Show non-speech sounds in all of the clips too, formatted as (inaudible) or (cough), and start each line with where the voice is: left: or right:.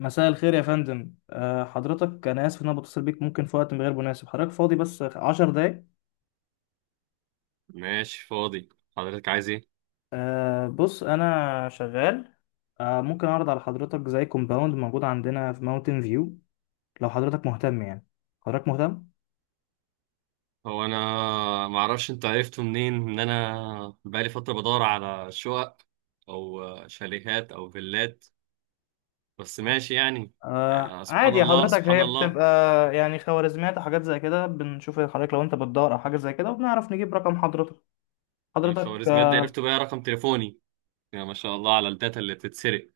left: مساء الخير يا فندم، حضرتك انا اسف ان بتصل بيك، ممكن في وقت غير مناسب؟ حضرتك فاضي بس عشر دقايق؟
right: ماشي، فاضي. حضرتك عايز ايه؟
left: بص انا شغال. ممكن اعرض على حضرتك زي كومباوند موجود عندنا في ماونتن فيو لو حضرتك مهتم؟ يعني حضرتك مهتم؟
right: هو انا ما اعرفش انت عرفته منين ان انا بقالي فتره بدور على شقق او شاليهات او فيلات، بس ماشي يعني. سبحان
left: عادي يا
right: الله
left: حضرتك،
right: سبحان
left: هي
right: الله.
left: بتبقى يعني خوارزميات وحاجات زي كده، بنشوف حضرتك لو انت بتدور او حاجه زي كده وبنعرف نجيب رقم حضرتك.
right: من
left: حضرتك
right: الخوارزميات دي عرفت بقى رقم تليفوني؟ يا ما شاء الله على الداتا اللي بتتسرق.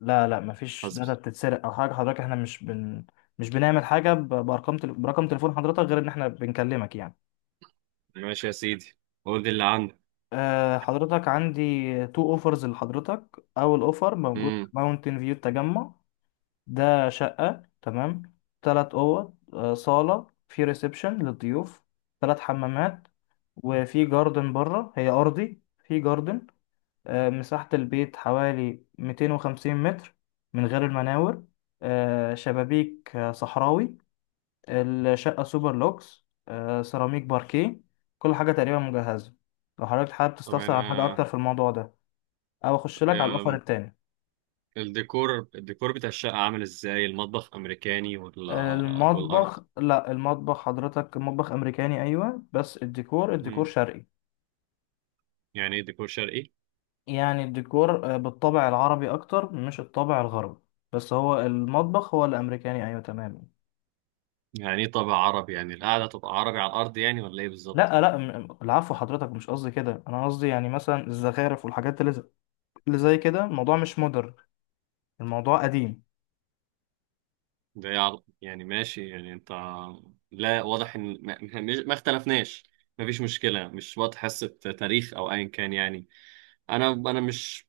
left: لا لا، مفيش
right: حسبي.
left: داتا بتتسرق او حاجه حضرتك، احنا مش بنعمل حاجه برقم تليفون حضرتك غير ان احنا بنكلمك يعني.
right: ماشي يا سيدي، قول لي اللي عندك.
left: حضرتك عندي تو اوفرز لحضرتك. اول اوفر موجود
right: امم.
left: ماونتن فيو التجمع. ده شقه، تمام، تلات اوض، صاله في ريسبشن للضيوف، تلات حمامات، وفي جاردن بره، هي ارضي في جاردن. مساحة البيت حوالي 250 متر من غير المناور. شبابيك صحراوي. الشقة سوبر لوكس، سيراميك باركيه، كل حاجة تقريبا مجهزة. لو حضرتك حابب
right: طب
left: تستفسر عن حاجة
right: انا.
left: أكتر في الموضوع ده، أو أخش لك على
right: آم،
left: الأوفر التاني؟
right: الديكور بتاع الشقه عامل ازاي؟ المطبخ امريكاني ولا؟ والارض.
left: المطبخ، لا المطبخ حضرتك مطبخ أمريكاني، أيوة، بس الديكور
right: امم.
left: شرقي.
right: يعني ايه ديكور شرقي؟
left: يعني الديكور بالطابع العربي أكتر، مش الطابع الغربي، بس هو المطبخ هو الأمريكاني، أيوة تمام.
right: يعني ايه طابع عربي؟ يعني القعدة تبقى عربي على الأرض يعني، ولا ايه
left: لا
right: بالظبط؟
left: لا، العفو حضرتك، مش قصدي كده، انا قصدي يعني مثلا الزخارف والحاجات اللي زي كده. الموضوع مش مودرن، الموضوع قديم.
right: ده إيه يعني ماشي، يعني انت. لا، واضح ان ما اختلفناش. مفيش مشكلة، مش وقت حصة تاريخ او ايا كان يعني. انا مش،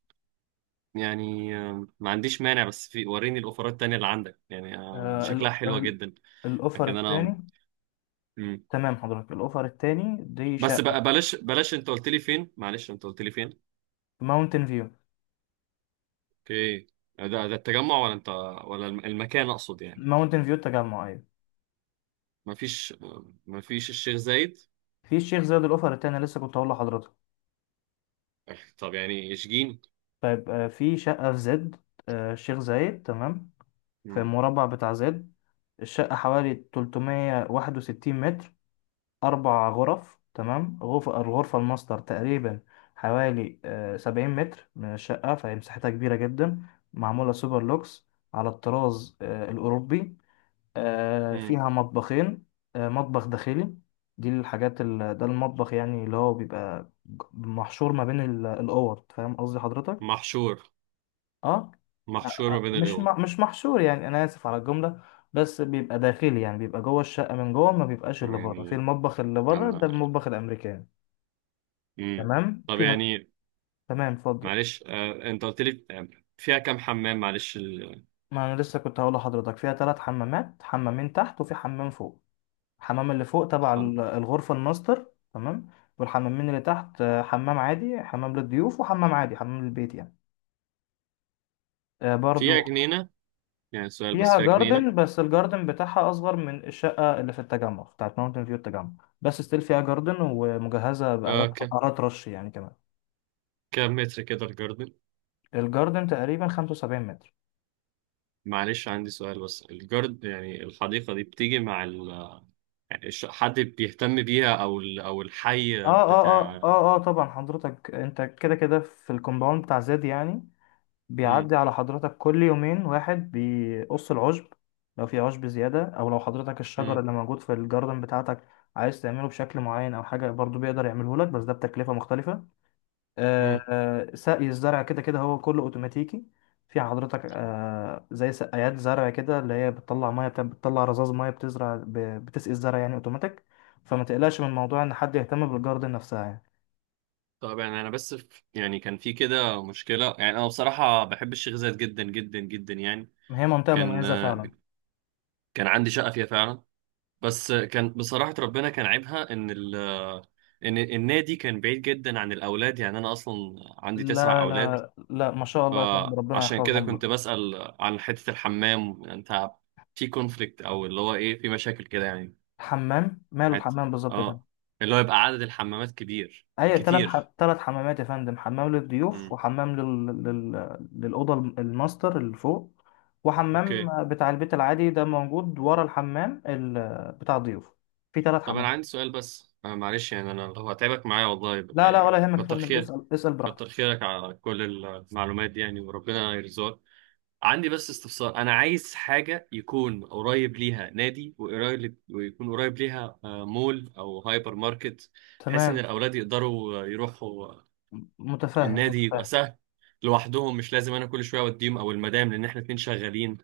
right: يعني ما عنديش مانع، بس في وريني الاوفرات التانية اللي عندك، يعني دي
left: آه
right: شكلها
left: ال-
right: حلوة
left: ال-
right: جدا.
left: الاوفر
right: لكن انا.
left: التاني،
right: مم.
left: تمام حضرتك، الاوفر التاني دي
right: بس
left: شقه.
right: بقى، بلاش بلاش، انت قلت لي فين؟ معلش، انت قلت لي فين؟
left: ماونتن فيو.
right: اوكي. ده التجمع ولا انت، ولا المكان اقصد يعني؟
left: ماونتن فيو التجمع، ايوه.
right: مفيش مفيش الشيخ زايد؟
left: في الشيخ زايد الاوفر التاني، لسه كنت هقول لحضرتك.
right: (laughs) طب يعني اشجين.
left: طيب، في شقه في زد، الشيخ زايد، تمام. في
right: مم.
left: المربع بتاع زد، الشقه حوالي 361 متر، أربع غرف، تمام. الغرفة الماستر تقريبا حوالي سبعين متر من الشقة، فهي مساحتها كبيرة جدا، معمولة سوبر لوكس على الطراز الأوروبي.
right: مم.
left: فيها مطبخين. مطبخ داخلي، ده المطبخ يعني اللي هو بيبقى محشور ما بين الأوض، فاهم قصدي حضرتك؟
right: محشور،
left: اه
right: محشور ما بين
left: مش
right: القوى.
left: مش محشور، يعني انا اسف على الجمله، بس بيبقى داخلي، يعني بيبقى جوه الشقه من جوه، ما بيبقاش اللي بره. في
right: يعني
left: المطبخ اللي بره، ده
right: أنا.
left: المطبخ الامريكاني.
right: مم.
left: تمام
right: طب
left: فيها.
right: يعني،
left: تمام اتفضل.
right: معلش، انت قلت لي، فيها كام حمام؟ معلش
left: ما انا لسه كنت هقول لحضرتك، فيها ثلاث حمامات، حمامين تحت وفي حمام فوق. الحمام اللي فوق تبع
right: حم...
left: الغرفه الماستر، تمام. والحمامين اللي تحت حمام عادي حمام للضيوف، وحمام عادي حمام البيت يعني. برضو
right: فيها جنينة؟ يعني سؤال بس،
left: فيها
right: فيها جنينة؟
left: جاردن، بس الجاردن بتاعها اصغر من الشقه اللي في التجمع بتاعت ماونتن فيو التجمع، بس ستيل فيها جاردن ومجهزه
right: آه ك...
left: آلات رش يعني كمان.
right: كام متر كده الجاردن؟
left: الجاردن تقريبا 75 متر.
right: معلش، عندي سؤال بس يعني الحديقة دي بتيجي مع يعني حد بيهتم بيها؟ او او الحي بتاع.
left: اه طبعا حضرتك، انت كده كده في الكومباوند بتاع زاد يعني،
right: مم.
left: بيعدي على حضرتك كل يومين واحد بيقص العشب لو في عشب زيادة، او لو حضرتك الشجر
right: مم.
left: اللي موجود في الجاردن بتاعتك عايز تعمله بشكل معين او حاجة، برضو بيقدر يعمله لك، بس ده بتكلفة مختلفة.
right: مم.
left: آه، سقي الزرع كده كده هو كله اوتوماتيكي. في حضرتك زي سقايات زرع كده، اللي هي بتطلع ميه، بتطلع رذاذ ميه، بتسقي الزرع يعني اوتوماتيك، فما تقلقش من موضوع ان حد يهتم بالجاردن نفسها يعني.
right: طبعا انا بس في، يعني كان في كده مشكله. يعني انا بصراحه بحب الشيخ زايد جدا جدا جدا يعني.
left: هي منطقه
right: كان
left: مميزه فعلا.
right: كان عندي شقه فيها فعلا. بس كان بصراحه ربنا، كان عيبها ان ان النادي كان بعيد جدا عن الاولاد. يعني انا اصلا عندي تسع
left: لا
right: اولاد.
left: لا لا، ما شاء الله يا فندم، ربنا
right: فعشان كده
left: يحفظهم
right: كنت
left: لك.
right: بسال عن حته الحمام. انت في كونفليكت او اللي هو ايه، في مشاكل كده يعني؟
left: الحمام ماله
right: هت-
left: الحمام بالظبط يا فندم؟
right: اه، اللي هو يبقى عدد الحمامات كبير.
left: هي
right: كتير.
left: تلات حمامات يا فندم، حمام للضيوف،
right: امم.
left: وحمام للأوضة الماستر اللي فوق، وحمام
right: اوكي.
left: بتاع البيت العادي ده موجود ورا الحمام بتاع الضيوف. في تلات
right: طب انا
left: حمامات.
right: عندي سؤال بس، أنا معلش يعني، انا لو هتعبك معايا والله
left: لا لا، ولا
right: يعني،
left: يهمك يا
right: كتر
left: فندم،
right: خير.
left: اسأل اسأل براحتك.
right: كتر خيرك على كل المعلومات دي يعني، وربنا يرزقك. عندي بس استفسار: انا عايز حاجه يكون قريب ليها نادي ويكون قريب ليها مول او هايبر ماركت، بحيث ان
left: تمام.
right: الاولاد يقدروا يروحوا.
left: متفاهم.
right: النادي يبقى
left: متفاهم
right: سهل لوحدهم، مش لازم انا كل شويه اوديهم او المدام، لان احنا اتنين شغالين،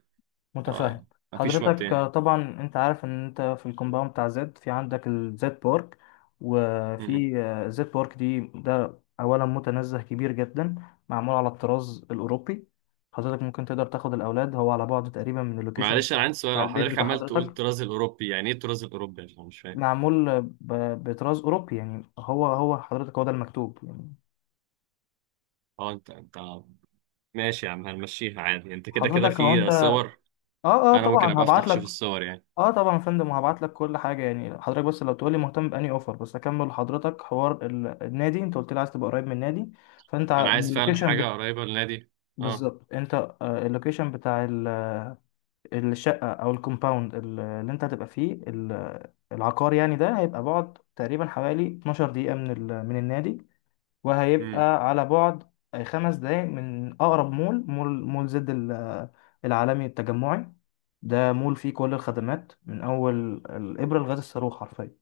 left: متفاهم.
right: فمفيش وقت
left: حضرتك
right: يعني.
left: طبعا انت عارف ان انت في الكومباوند بتاع زد، في عندك الزد بارك، وفي زد بارك دي، ده اولا متنزه كبير جدا، معمول على الطراز الاوروبي، حضرتك ممكن تقدر تاخد الاولاد، هو على بعد تقريبا من اللوكيشن
right: معلش انا
left: بتاع
right: عندي سؤال، لو
left: البيت
right: حضرتك
left: بتاع
right: عمال تقول
left: حضرتك.
right: الطراز الاوروبي، يعني ايه الطراز الاوروبي؟ يعني انا مش فاهم.
left: معمول بطراز اوروبي، يعني هو حضرتك هو ده المكتوب يعني.
right: اه انت ماشي يا عم، هنمشيها عادي، انت كده كده
left: حضرتك هو انت
right: في
left: اه
right: صور.
left: اه،
right: انا ممكن
left: طبعا
right: ابقى افتح
left: هبعت لك.
right: اشوف الصور يعني؟
left: اه طبعا يا فندم، وهبعت لك كل حاجه يعني حضرتك، بس لو تقولي مهتم باني اوفر، بس اكمل لحضرتك حوار النادي، انت قلت لي عايز تبقى قريب من النادي، فانت
right: انا
left: من
right: عايز فعلا حاجه قريبه للنادي. اه.
left: بالظبط انت اللوكيشن بتاع الشقه او الكومباوند اللي انت هتبقى فيه العقار يعني، ده هيبقى بعد تقريبا حوالي 12 دقيقه من النادي،
right: امم.
left: وهيبقى على بعد خمس دقايق من أقرب مول، مول زد العالمي التجمعي. ده مول فيه كل الخدمات، من أول الإبرة لغاية الصاروخ حرفيا،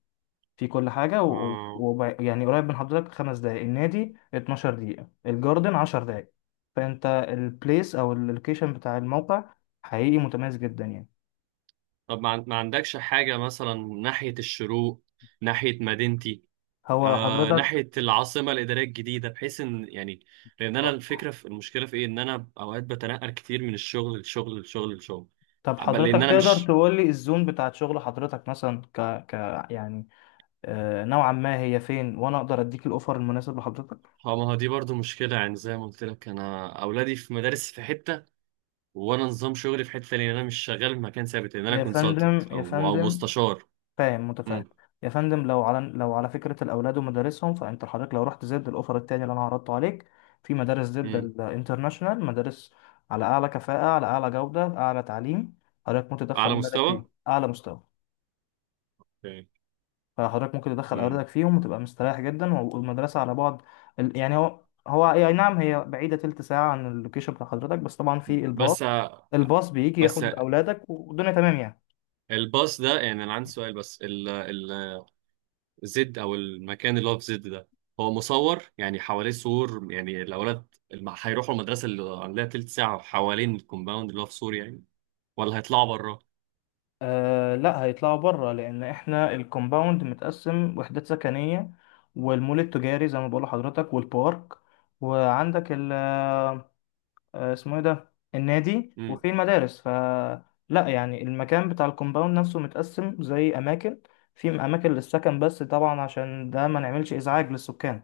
left: فيه كل حاجة
right: اه.
left: يعني قريب من حضرتك، خمس دقايق النادي، 12 دقيقة الجاردن، 10 دقايق، فأنت البليس أو اللوكيشن بتاع الموقع حقيقي متميز جدا يعني.
right: طب ما عندكش حاجه مثلا ناحيه الشروق، ناحيه مدينتي،
left: هو حضرتك
right: ناحيه العاصمه الاداريه الجديده، بحيث ان يعني، لان انا
left: آه.
right: الفكره، في المشكله في ايه، ان انا اوقات بتنقل كتير من الشغل للشغل للشغل للشغل.
left: طب
right: بل لأن
left: حضرتك
right: أنا
left: تقدر
right: مش.
left: تقول لي الزون بتاعت شغل حضرتك مثلا؟ ك... يعني نوعا ما هي فين، وانا اقدر اديك الاوفر المناسب لحضرتك.
right: اه، ما هو دي برضو مشكلة يعني. زي ما قلت لك، أنا أولادي في مدارس في حتة، وأنا نظام شغلي في حتة تانية، لأن أنا مش شغال في مكان ثابت، لأن أنا
left: يا
right: كونسلتنت
left: فندم يا
right: أو
left: فندم،
right: مستشار.
left: فاهم متفاهم.
right: امم.
left: يا فندم لو على فكره الاولاد ومدارسهم، فانت حضرتك لو رحت زد الاوفر التاني اللي انا عرضته عليك، في مدارس زد
right: امم.
left: الانترناشونال، مدارس على اعلى كفاءه، على اعلى جوده، اعلى تعليم، حضرتك متدخل
right: أعلى
left: ولادك
right: مستوى.
left: فيه اعلى مستوى.
right: اوكي.
left: فحضرتك ممكن تدخل
right: امم.
left: أولادك فيهم وتبقى مستريح جدا، والمدرسة على بعد يعني هو، هو أي نعم هي بعيدة تلت ساعة عن اللوكيشن بتاع حضرتك، بس طبعا في الباص،
right: بس.
left: الباص بيجي
right: بس
left: ياخد أولادك، والدنيا تمام يعني.
right: الباص ده، يعني أنا عندي سؤال بس، ال زد أو المكان اللي هو في زد ده، هو مصور يعني، حواليه سور يعني؟ الأولاد هيروحوا المدرسة اللي عليها تلت ساعة، حوالين الكومباوند اللي هو في سور يعني، ولا هيطلعوا بره؟
left: آه لا، هيطلعوا بره لأن إحنا الكومباوند متقسم وحدات سكنية، والمول التجاري زي ما بقول لحضرتك، والبارك، وعندك اسمه ايه ده، النادي، وفي المدارس، ف لا، يعني المكان بتاع الكومباوند نفسه متقسم زي اماكن، في اماكن للسكن، بس طبعا عشان ده ما نعملش ازعاج للسكان،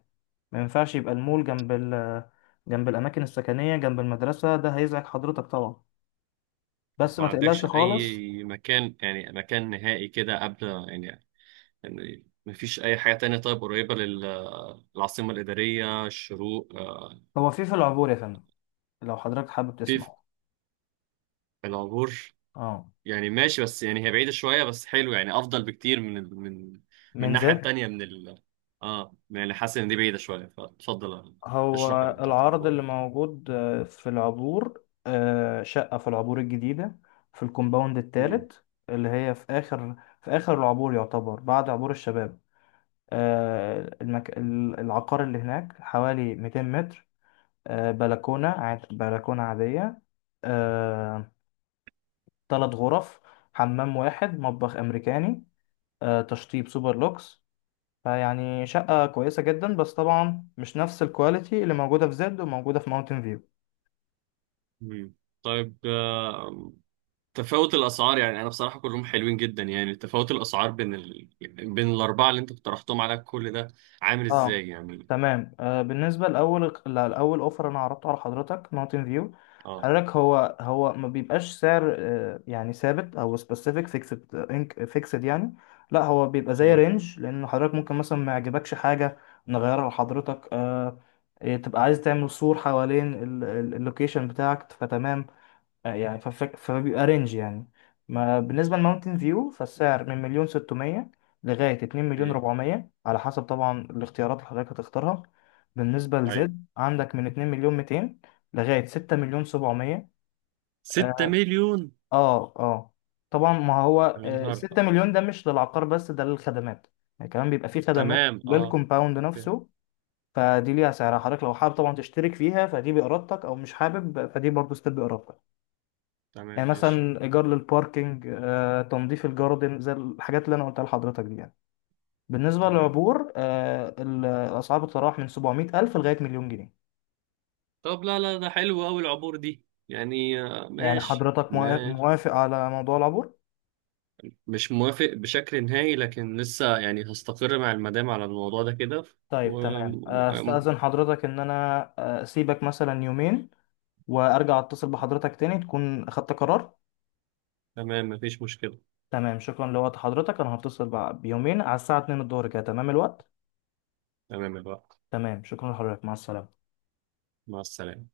left: ما ينفعش يبقى المول جنب جنب الاماكن السكنيه، جنب المدرسه، ده هيزعج حضرتك طبعا،
right: طب
left: بس
right: ما
left: ما تقلقش
right: عندكش
left: خالص.
right: اي مكان، يعني مكان نهائي كده قبل يعني؟ يعني مفيش اي حاجة تانية طيب قريبة للعاصمة الإدارية، الشروق،
left: هو في في العبور يا فندم، لو حضرتك حابب
right: في، في
left: تسمع.
right: العبور؟
left: اه
right: يعني ماشي، بس يعني هي بعيدة شوية، بس حلو يعني، افضل بكتير من
left: من
right: الناحية
left: زد.
right: التانية من ال اه يعني، حاسس ان دي بعيدة شوية، فتفضل
left: هو
right: اشرح اللي بتاعت
left: العرض
right: العبور
left: اللي
right: دي.
left: موجود في العبور، شقة في العبور الجديدة، في الكومباوند
right: مم.
left: التالت، اللي هي في آخر العبور، يعتبر بعد عبور الشباب. العقار اللي هناك حوالي 200 متر، بلكونة عادية، آه، تلات غرف، حمام واحد، مطبخ أمريكاني، تشطيب سوبر لوكس، فيعني شقة كويسة جدا، بس طبعا مش نفس الكواليتي اللي موجودة في زد وموجودة في ماونتن فيو.
right: مم. طيب، تفاوت الاسعار، يعني انا بصراحه كلهم حلوين جدا، يعني تفاوت الاسعار بين بين الاربعه اللي انت اقترحتهم على كل ده، عامل
left: اه
right: ازاي يعني؟
left: تمام. آه بالنسبه لاول اوفر انا عرضته على حضرتك ماونتن فيو،
right: اه.
left: حضرتك هو ما بيبقاش سعر يعني ثابت او سبيسيفيك فيكسد، انك فيكسد يعني، لا هو بيبقى زي
right: مم.
left: رينج، لان حضرتك ممكن مثلا ما يعجبكش حاجه نغيرها لحضرتك. آه إيه، تبقى عايز تعمل سور حوالين اللوكيشن بتاعك فتمام، فبيبقى رينج يعني. ما بالنسبة لماونتن فيو، فالسعر من مليون ستمية لغاية اتنين مليون
right: مم.
left: ربعمية، على حسب طبعا الاختيارات اللي حضرتك هتختارها. بالنسبة
right: ايوه.
left: لزد، عندك من اتنين مليون ميتين لغاية ستة مليون سبعمية.
right: 6
left: اه
right: مليون!
left: اه طبعا ما هو
right: يا نهار
left: ستة
right: آه.
left: مليون ده مش للعقار بس، ده للخدمات، يعني كمان بيبقى فيه خدمات
right: تمام اه.
left: للكومباوند
right: ت-
left: نفسه، فدي ليها سعرها، حضرتك لو حابب طبعا تشترك فيها فدي بإرادتك، أو مش حابب فدي برضه ستيب بإرادتك،
right: تمام
left: يعني
right: ماشي.
left: مثلا ايجار للباركينج، تنظيف الجاردن، زي الحاجات اللي انا قلتها لحضرتك دي يعني. بالنسبه
right: تمام.
left: للعبور الاسعار بتتراوح من 700 الف لغايه مليون جنيه.
right: طب لا، لا، ده حلو قوي العبور دي يعني، آه
left: يعني
right: ماشي
left: حضرتك
right: ماشي.
left: موافق على موضوع العبور؟
right: مش موافق بشكل نهائي، لكن لسه يعني هستقر مع المدام على الموضوع ده كده.
left: طيب
right: و...
left: تمام،
right: و-
left: استاذن حضرتك ان انا اسيبك مثلا يومين، وارجع اتصل بحضرتك تاني تكون اخدت قرار.
right: تمام، مفيش مشكلة.
left: تمام، شكرا لوقت حضرتك، انا هتصل بيومين على الساعه 2 الظهر كده، تمام الوقت؟
right: تمام يا بقى،
left: تمام، شكرا لحضرتك، مع السلامه.
right: مع السلامة.